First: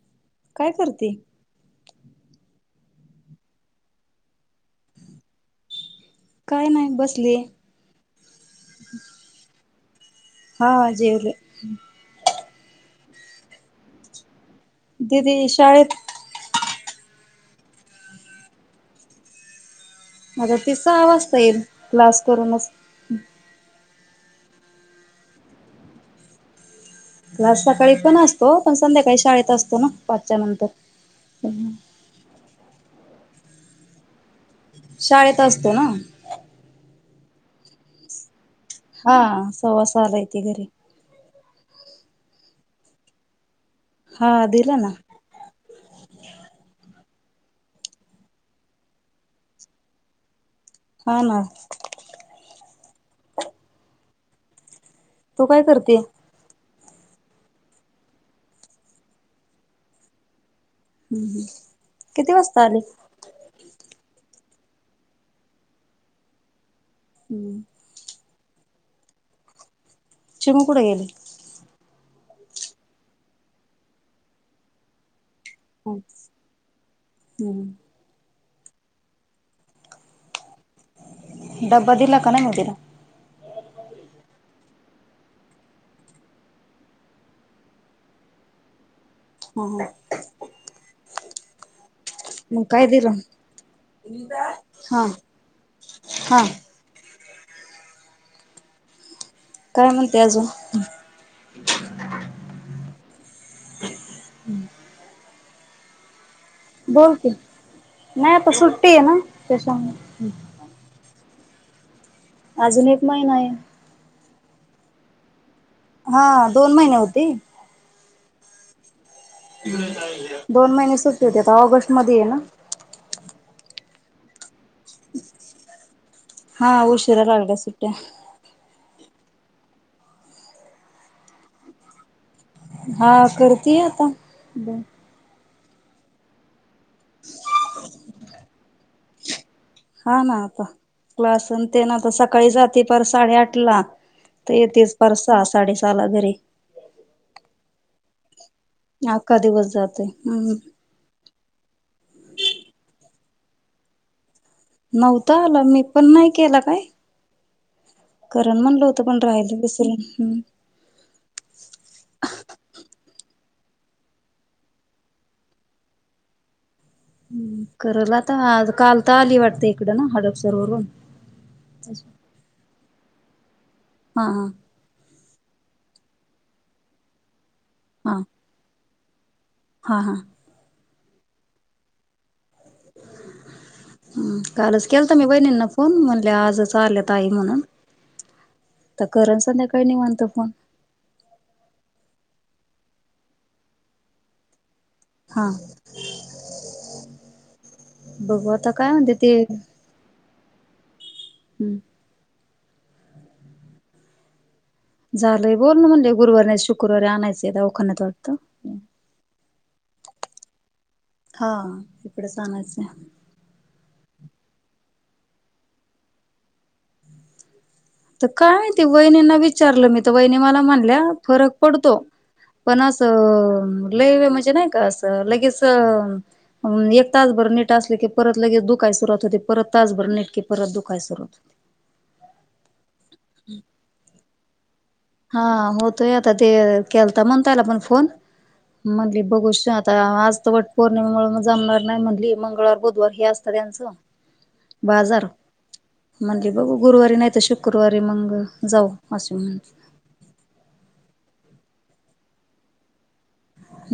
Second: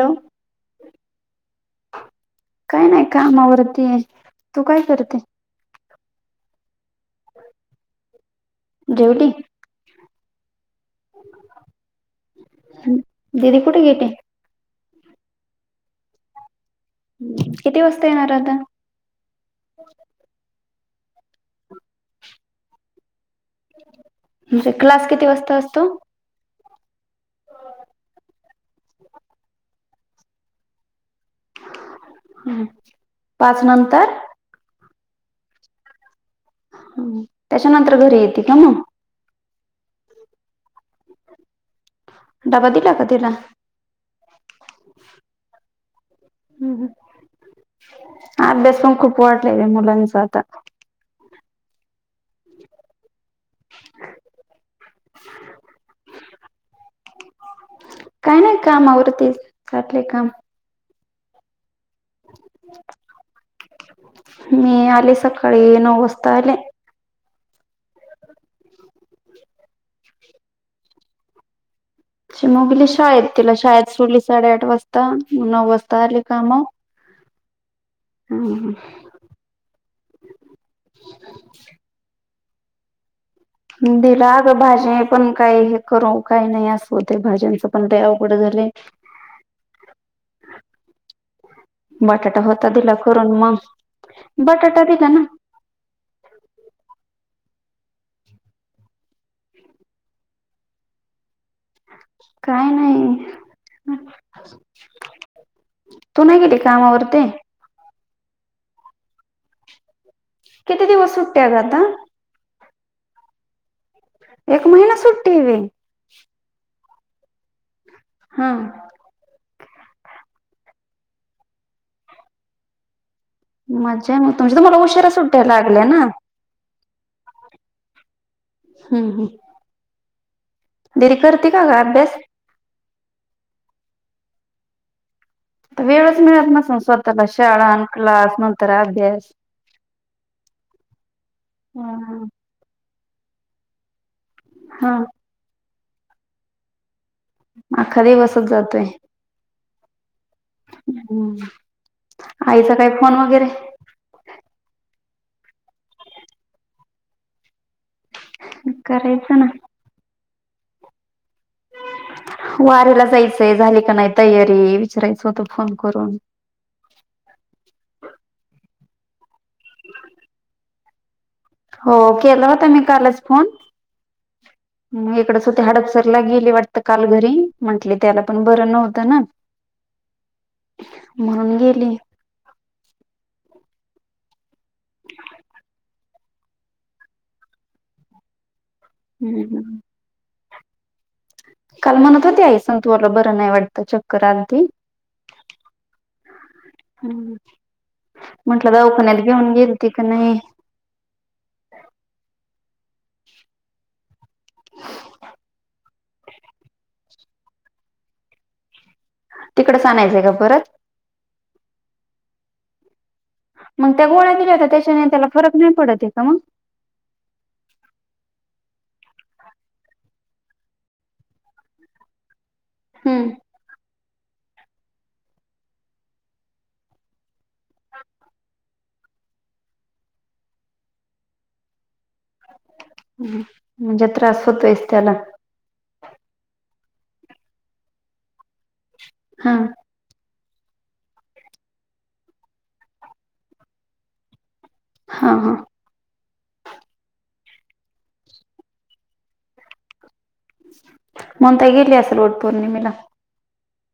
Hello काय करते? [inaudible] काय नाही कामावरती आहे तू काय करते? काय नाही बसलीये. ड्युटी हा जेवले. [inaudible] दीदी कुठे गेली? दिदी शाळेत. हं किती वाजता येणार आहे आता? [inaudible] अगं ति सहा वाजता येईल क्लास करूनचं. म्हणजे क्लास किती वाजता असतो? क्लास सकाळी पण असतो पण संध्याकाळी शाळेत असतो ना पाचच्या नंतर. हम्म, हम्म. हा पाच नंतर शाळेत असतो ना हम्म त्याच्यानंतर घरी येते का मग हा सव्वासहाला येती घरी डबा दिला का तिला हा अ दिला ना ह् अभ्यास पण खूप वाटलाय र मुलांचा आता हा ना तू काय करते काही नाही काम आवरती साठलय काम हम् ह किती वाजता आली मी आले सकाळी नऊ वाजता आले हम्म चिमू कुठं गेली चिमू गेली शाळेत तिला शाळेत सोडली साडेआठ वाजता नऊ वाजता आली का मग हम्म हम डबा दिला का नाई मग तिला दिला अगं भाज्या पण काही हे करू काही नाही असव ते भाज्यांचं पण लय अवघड झालयं [inaudible] हा हा बटाटा मग होता काय दिला दिलं? करून मग बटाटा हा दिला ना [inaudible] हा काय म्हणते अजून काय नाही हम्म तू नाही गेली कामावरती की. नाही आता सुट्टी आहे ना त्याच्यामुळे त्यागता अजून एक महिना आहे एक महिना सुट्टी रे हा दोन महिने होते हम दोन महिने सुटते होते आता ऑगस्ट मध्ये ये ना मजा म तुमची तर मला उशीरा सुट्ट्या लागल्या ना हा उशिरा लागल्या सुट्ट्या हम ह दीदी करते का ग अभ्यास हा करतेय आता ब वेळच मिळत नसल स्वतःला शाळा क्लास नंतर अभ्यास हा ना आता क्लासन ते हा ना आता सकाळी जाते पर साडेआठ ला तर य हा तेच परत सहा साडे सहा ला घरी आखा दिवस अख्खा दिवस जातोय हम्म. आईचा काही फोन वगैरे नव्हतं आला मी पण नाही केला काय कारण म्हणलं होत पण करायचा ना राहिला विसर हम् [unintelligible] वारीला जायचे झाले का नाही तयारी विचारायचं होतं फोन करून हम करल आता काल तर आली वाटते इकडं ना हडपसर वरून हो, केला होता मी कालच फोन हा हा. मग इकडच होते हाडपसरला गेले वाटत काल घरी म्हटले हा त्याला पण बरं नव्हतं ना हा हा. म्हणून गेली. हम्म कालच केल तर मी वहिनींना फोन म्हणले आजच आल्या ताई म्हणून तर करण हम्म. संध्याकाळी नाही म्हनतो फोन काल म्हणत होते आई संतु भाऊ ला बरं नाही वाटत चक्कर आ. हा. हम्म हम्म, बघू आता म्हटलं काय म्हणते दवाखण्यात ते घेऊन गेलती का नाही हम्म. झालंय बोलन म्हणले गुरुवारी नाहीतर शुक्रवारी आणायचं दवाखान्यात वाटतं तिकडच आणायचंय का परत? हा इकडेच आनायचय मग त्या गोळ्या दिल्या होता त्याच्याने त्याला फरक नाही पडतय का मग? तर काय ती वहिनींना विचारलं मी तर वाहिनी मला म्हणल्या फरक पडतो. पन हम्म. असं लय वेळ म्हणजे नाही का अस लगेच एक तास भर नीट असले की परत लगेच दुखाय सुरुवात होते परत तासभर नीट की परत दुखाय सुरू होते हम म्हनजे त्रास होतोयच त्याला हा होतोय आता ते केलता म्हण त्याला पण फोन म्हनली बघू हा आता आज वट पौर्णिमेमुळे मग जमणार नाही म्हणली, मंगळवार बुधवार हे असत त्यांचं बाजार. हा हा म्हणली बघू गुरुवारी नाही तर शुक्रवारी मंग जाऊ असे म्हणते. ममता गेली असेल वट पौर्णिमेला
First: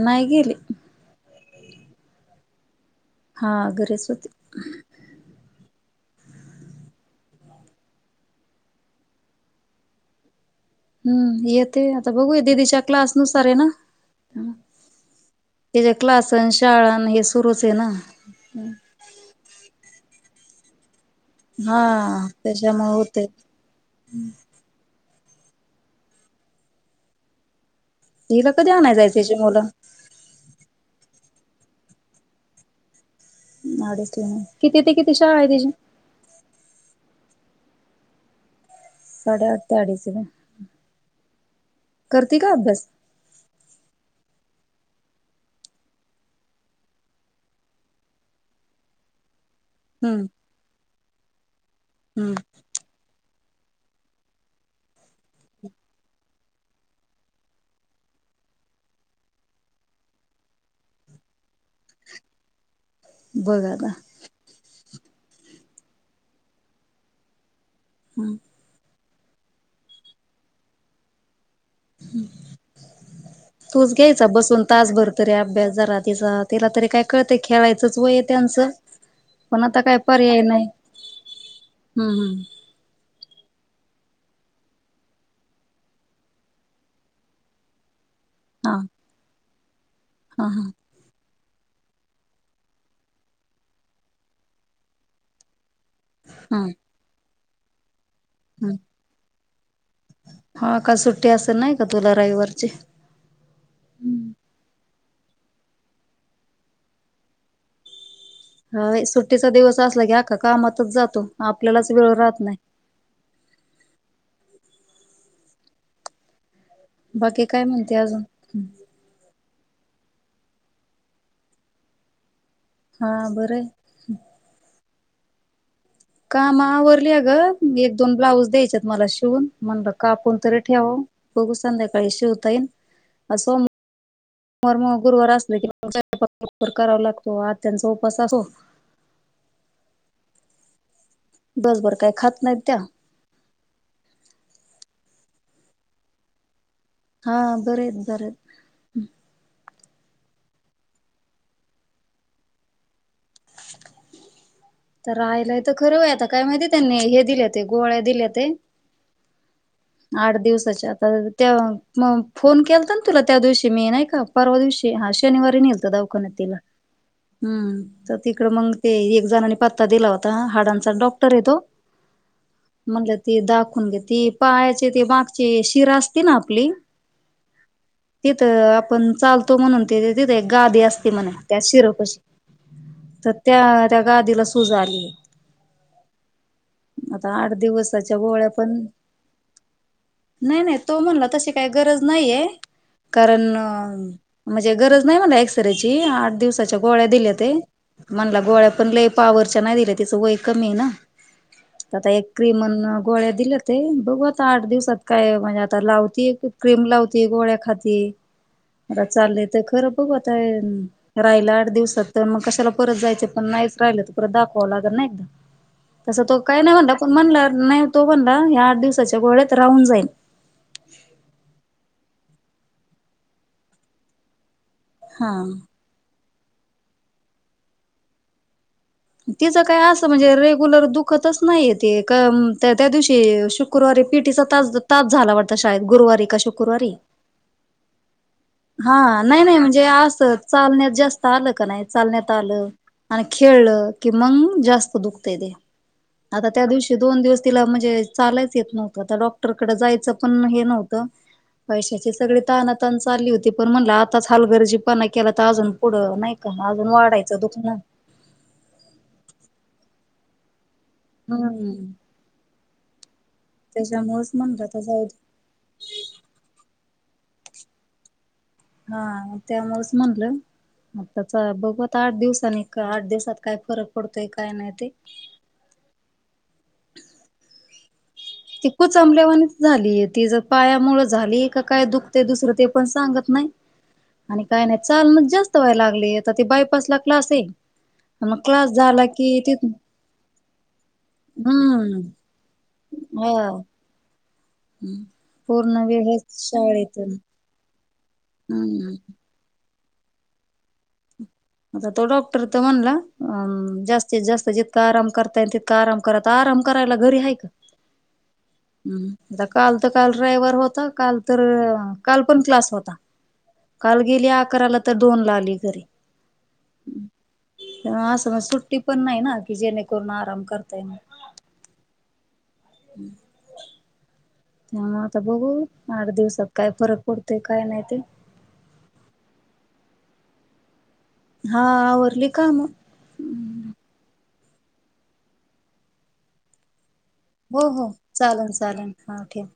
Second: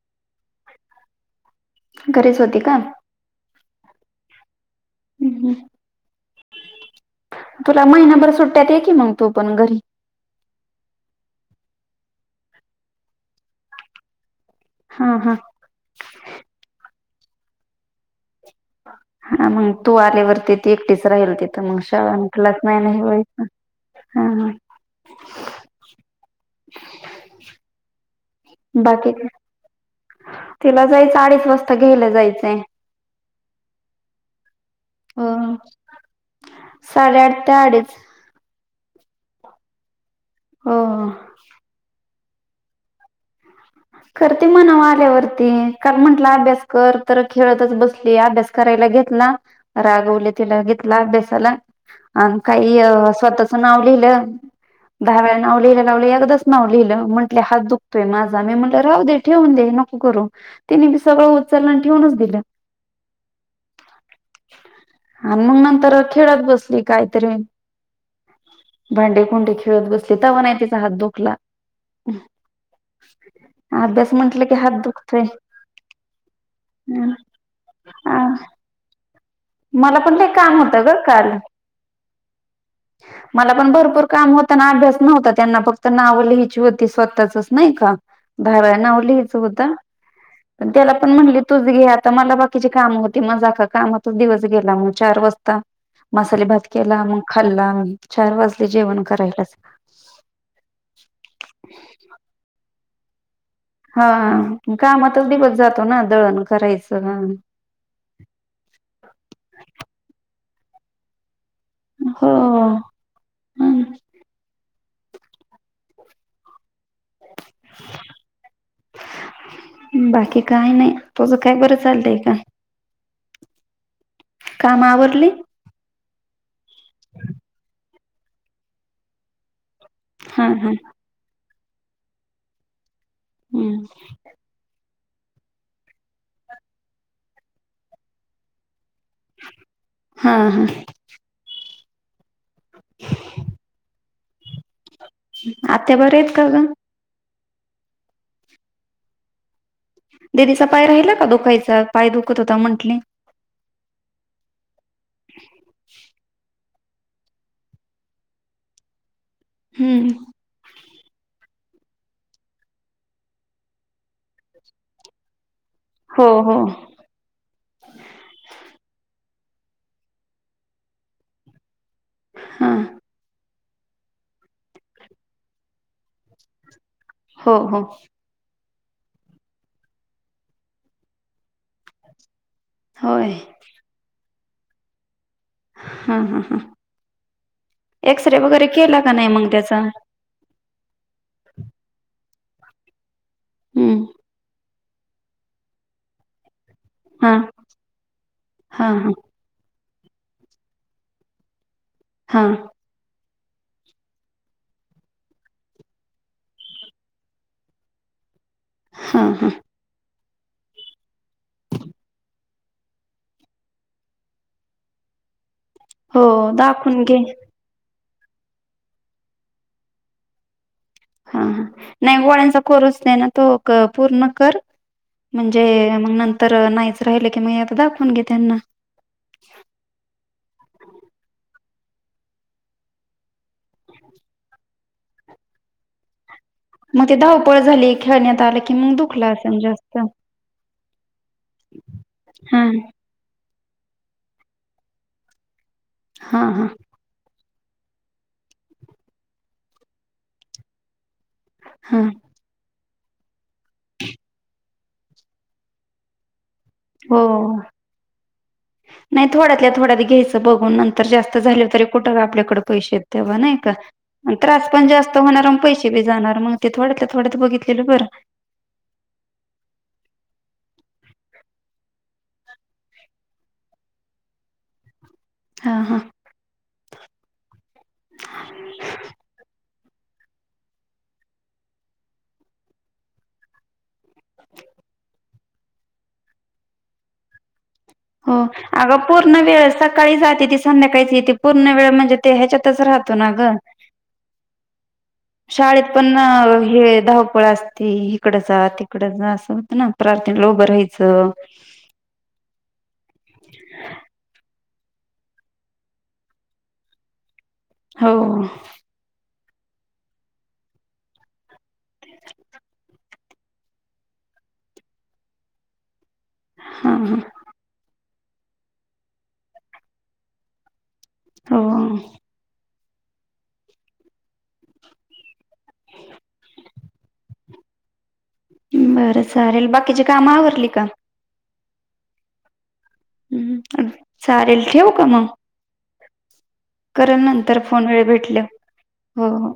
नाही गेली घरीच होती का? हा, घरीच होती. हम्म हम्म. तुला महिनाभर सुट्ट्यात ठेव की मंग तू पण घरी हम्म येते आता बघूया दिदीच्या क्लास नुसार आहे ना अह हा हा त्याचा क्लास अन शाळ अन हे सुरूच आहे ना हा, मग तू आल्यावरती ती एकटीच राहील तिथं मग शाळ हा म्हटलाच त्याच्यामुळे नाही होते [unintelligible] हिला कधी आणाय बाकी जायचं त्याची मुलं तिला जायचं अडीच वाजता घ्यायला जायचंय अडीचला. किती ते किती हो शाळा आहे तिची? साडेआठ ते अडीच. साडे आठ ते आडीच ला हो. करते का अभ्यास? करते मनावर आल्यावरती. काल म्हंटलं अभ्यास कर तर खेळतच बसली अभ्यास करायला घेतला ला हम्म रागवली तीला घेतला अभ्यासाला हम्म. आणि काही स्वतः तिची नाव लिहिलं दहा वेळा नाव लिहिलं एकदाच नाव लिहिलं म्हटलं हात दुखतोय माझ झा मी म्हटलं राहू दे ठेवून दे नको करू. तिने म सगळं उचललं ठेवूनच दिलं बघा आता. आणि मग नंतर खेळत बसली काहीतरी हम्म. भांडे कुंडे खेळत बसली तवा नाय तिचा हात दुखला हम्म. तूच अभ्यास घ्यायचा म्हंटलं की बसून हात तासभर दुखतोय तरी अभ्यास जरा तिचा तिला तरी काय कळतं खेळायचंच वय त्यांचं पण आता काय मला पण ते पर्याय काम नाही. होत ग काल हम्म हम्म. मला पण भरपूर काम होताना अभ्यास नव्हता त्यांना फक्त नावं लिहायची होती स्वतःचच नाही का भाव हा नाव लिहायचं होत हा पण हा त्याला पण म्हणली तूच घे आता मला बाकीची काम होती मग जा का कामातच दिवस गेला मग चार वाजता मसाले हा भात केला मग खाल्ला म चार वाजले हा. जेवण करायला हा का सुट्टी असेल नाही का तुला रविवारची हा कामातच दिवस जातो ना दळण करायचं ह हा सुट्टीचा दिवस असला की अक्खा कामातच जातो आपल्यालाच वेळ हो. राहत नाही बाकी काय म्हणते अजून बाकी काय नाही तुझं काय बरं चालतंय का हां बरं कामाआवरली काम आवरली आहे ग एक दोन ब्लाउज द्यायचेत मला शिवून म्हणल का आपण हा तरी हा ठेव बघू संध्याकाळी शेवता येईल अस सो मर्म [inaudible] गुरुवार असले किर करावा लागतो आज त्यांचा उपास असो हा हा बस बरं काय खात नाहीत त्या आत्या बर आहेत का ग हा बर आहेत बर आहेत दिदीचा पाय राहिला का दुखायचा पाय दुखत होता म्हंटले तर राहिलाय तर खरं आता काय माहिती त्यांनी हे दिले हो ते गोळ्या दिले ते हम्म आठ दिवसाच्या आता त्या मग फोन केलता ना तुला त्या दिवशी मी नाही का परवा दिवशी हा शनिवारी नल हो दवाखान्यात तिला हो हम तर तिकड मग ते एक जनानीं पता दिला होता हाडांचा डॉक्टर येतो हा म्हणलं ती दाखवून घेत पाहाचे ते मागची शिरा असते ना आपली हो हो पण चालतो म्हणून ते तिथे गादी असते म्हण त्या शिरपशी तर होय त्या त्या गादीला सूजा आली हा हा हा आता आठ दिवसाच्या एक्सरे गोळ्या वगैरे पण केला का नाही मग त्याचा? नाही नाही तो म्हणला तशी काही गरज नाहीय कारण हम्म म्हणजे गरज नाही मला एक्सरेची आठ दिवसाची गोळ्या हा दिल्या म्हण गोळ्या हा पण लय हा पावरच्या नाही दिल्या तिच वय कमी आहे ना आता एक हा क्रीमन गोळ्या दिल्या ते बघ ता आठ दिवसात काय म्हणजे आता लावती क्रीम लावती गोळ्या खाती अर हा चाललेय हा तर खरं बघ राहिलं आठ दिवसात तर मग कशाला परत जायचं पण नाहीच राहिलं तर परत दाखवावं लागत ना एकदा तस हो तो काही नाही म्हणला दाखवून पण घे म्हणलं नाही तो म्हणला या आठ दिवसाच्या गोळ्यात राहून जाईन हा ह नाही गोळ्यांचा कोरच नाही ना तो पूर्ण कर हा म्हणजे मग नंतर नाहीच राहिलं की मग आता दाखवून घे त्यांना तिचं काय असं म्हणजे रेग्युलर दुखतच नाहीय ते त्या त्या दिवशी शुक्रवारी पीटी तास तास झाला वाटता गुरुवारी का शुक्रवारी मग ते धावपळ झाली खेळण्यात आलं की मग हा दुखला नाही नाही असेल म्हणजे जास्त असं चालण्यात जास्त आलं का नाही चालण्यात हा आलं आणि खेळलं की मग जास्त दुखतय ते हा आता त्या हा दिवशी दोन दिवस तिला म्हणजे चालु हाय ट्रिटमेंट. आता डॉक्टरकडें जायचं पण हे नव्हतं. हा पैशाची सगळी तानातान चा - - ली होती पण म्हणला आताच हालगरजीपणा केला तर अजून पुढं नाही का अजून हो वाढायचं दुखणं नाही थोड्यातल्या थोड्यात घ्यायच. बघून नंतर जास्त झाले तरी हम्म कुठं आपल्याकडे पैसे तेव्हा नाही का त्याच्यामुळेच म्हणलं त्रास आता पण जाऊ दे जास्त होणार प पैसे बी जाणार मग ते थोड - - थोडंत बघितलेलं बरं. हा त्यामुळचं म्हणलं. आताच बघू आता आठ दिवसांनी आठ दिवसात काय फरक पडतोय काय नाही ते. हा, हा. ती कुचंबल्यावानीच झालीय ती ज पायामुंळ झालीय का काय दुखत दुसरं ते पण सांगत नाही. आणि काय नाही चालण जास्त व्हाय लागलयं आता ते बायपास क्लास ए. हो. अग पूर्ण वेळ सकाळी जाते ती संध्याकाळीच येते पूर्ण वेळ हम्म म्हणजे ते ह्याच्या तचं राहतो ना हा ग. शाळेत पूर्ण वेळ पण हेच हे शाळेतून धावपळ अस - - ते हिकडं जा. हम्म तिकड जा. असं होतं ना प्रार्थनेला उभं राहायचं. आता तो डॉक्टर तर म्हणला अ जास्तीत जास्त - - आराम करता येय तितकां आराम करा. आराम करायला घरी आहे का? हो. हम्म आता काल तर काल ड्रायव्हर होता. काल तर काल पण क्लास होता. काल गेली अकराला तर दोन ला आली घरी. हा, हा. सज सुट्टी पण नाही ना की जेणेकरून आराम करता येय न. हो. हम्म. त्यामुळेग आता बघू आठ दिवसात काय फरक पडतोय काय नाही ते. बरं चालेल. बाकीची काम आवरली का? हा. आवरली काम. हम्म. चालेलं ठेवु का म? हो, हो. वेळ चालल भेटल्यावर चालल. हा हो हो ठेक.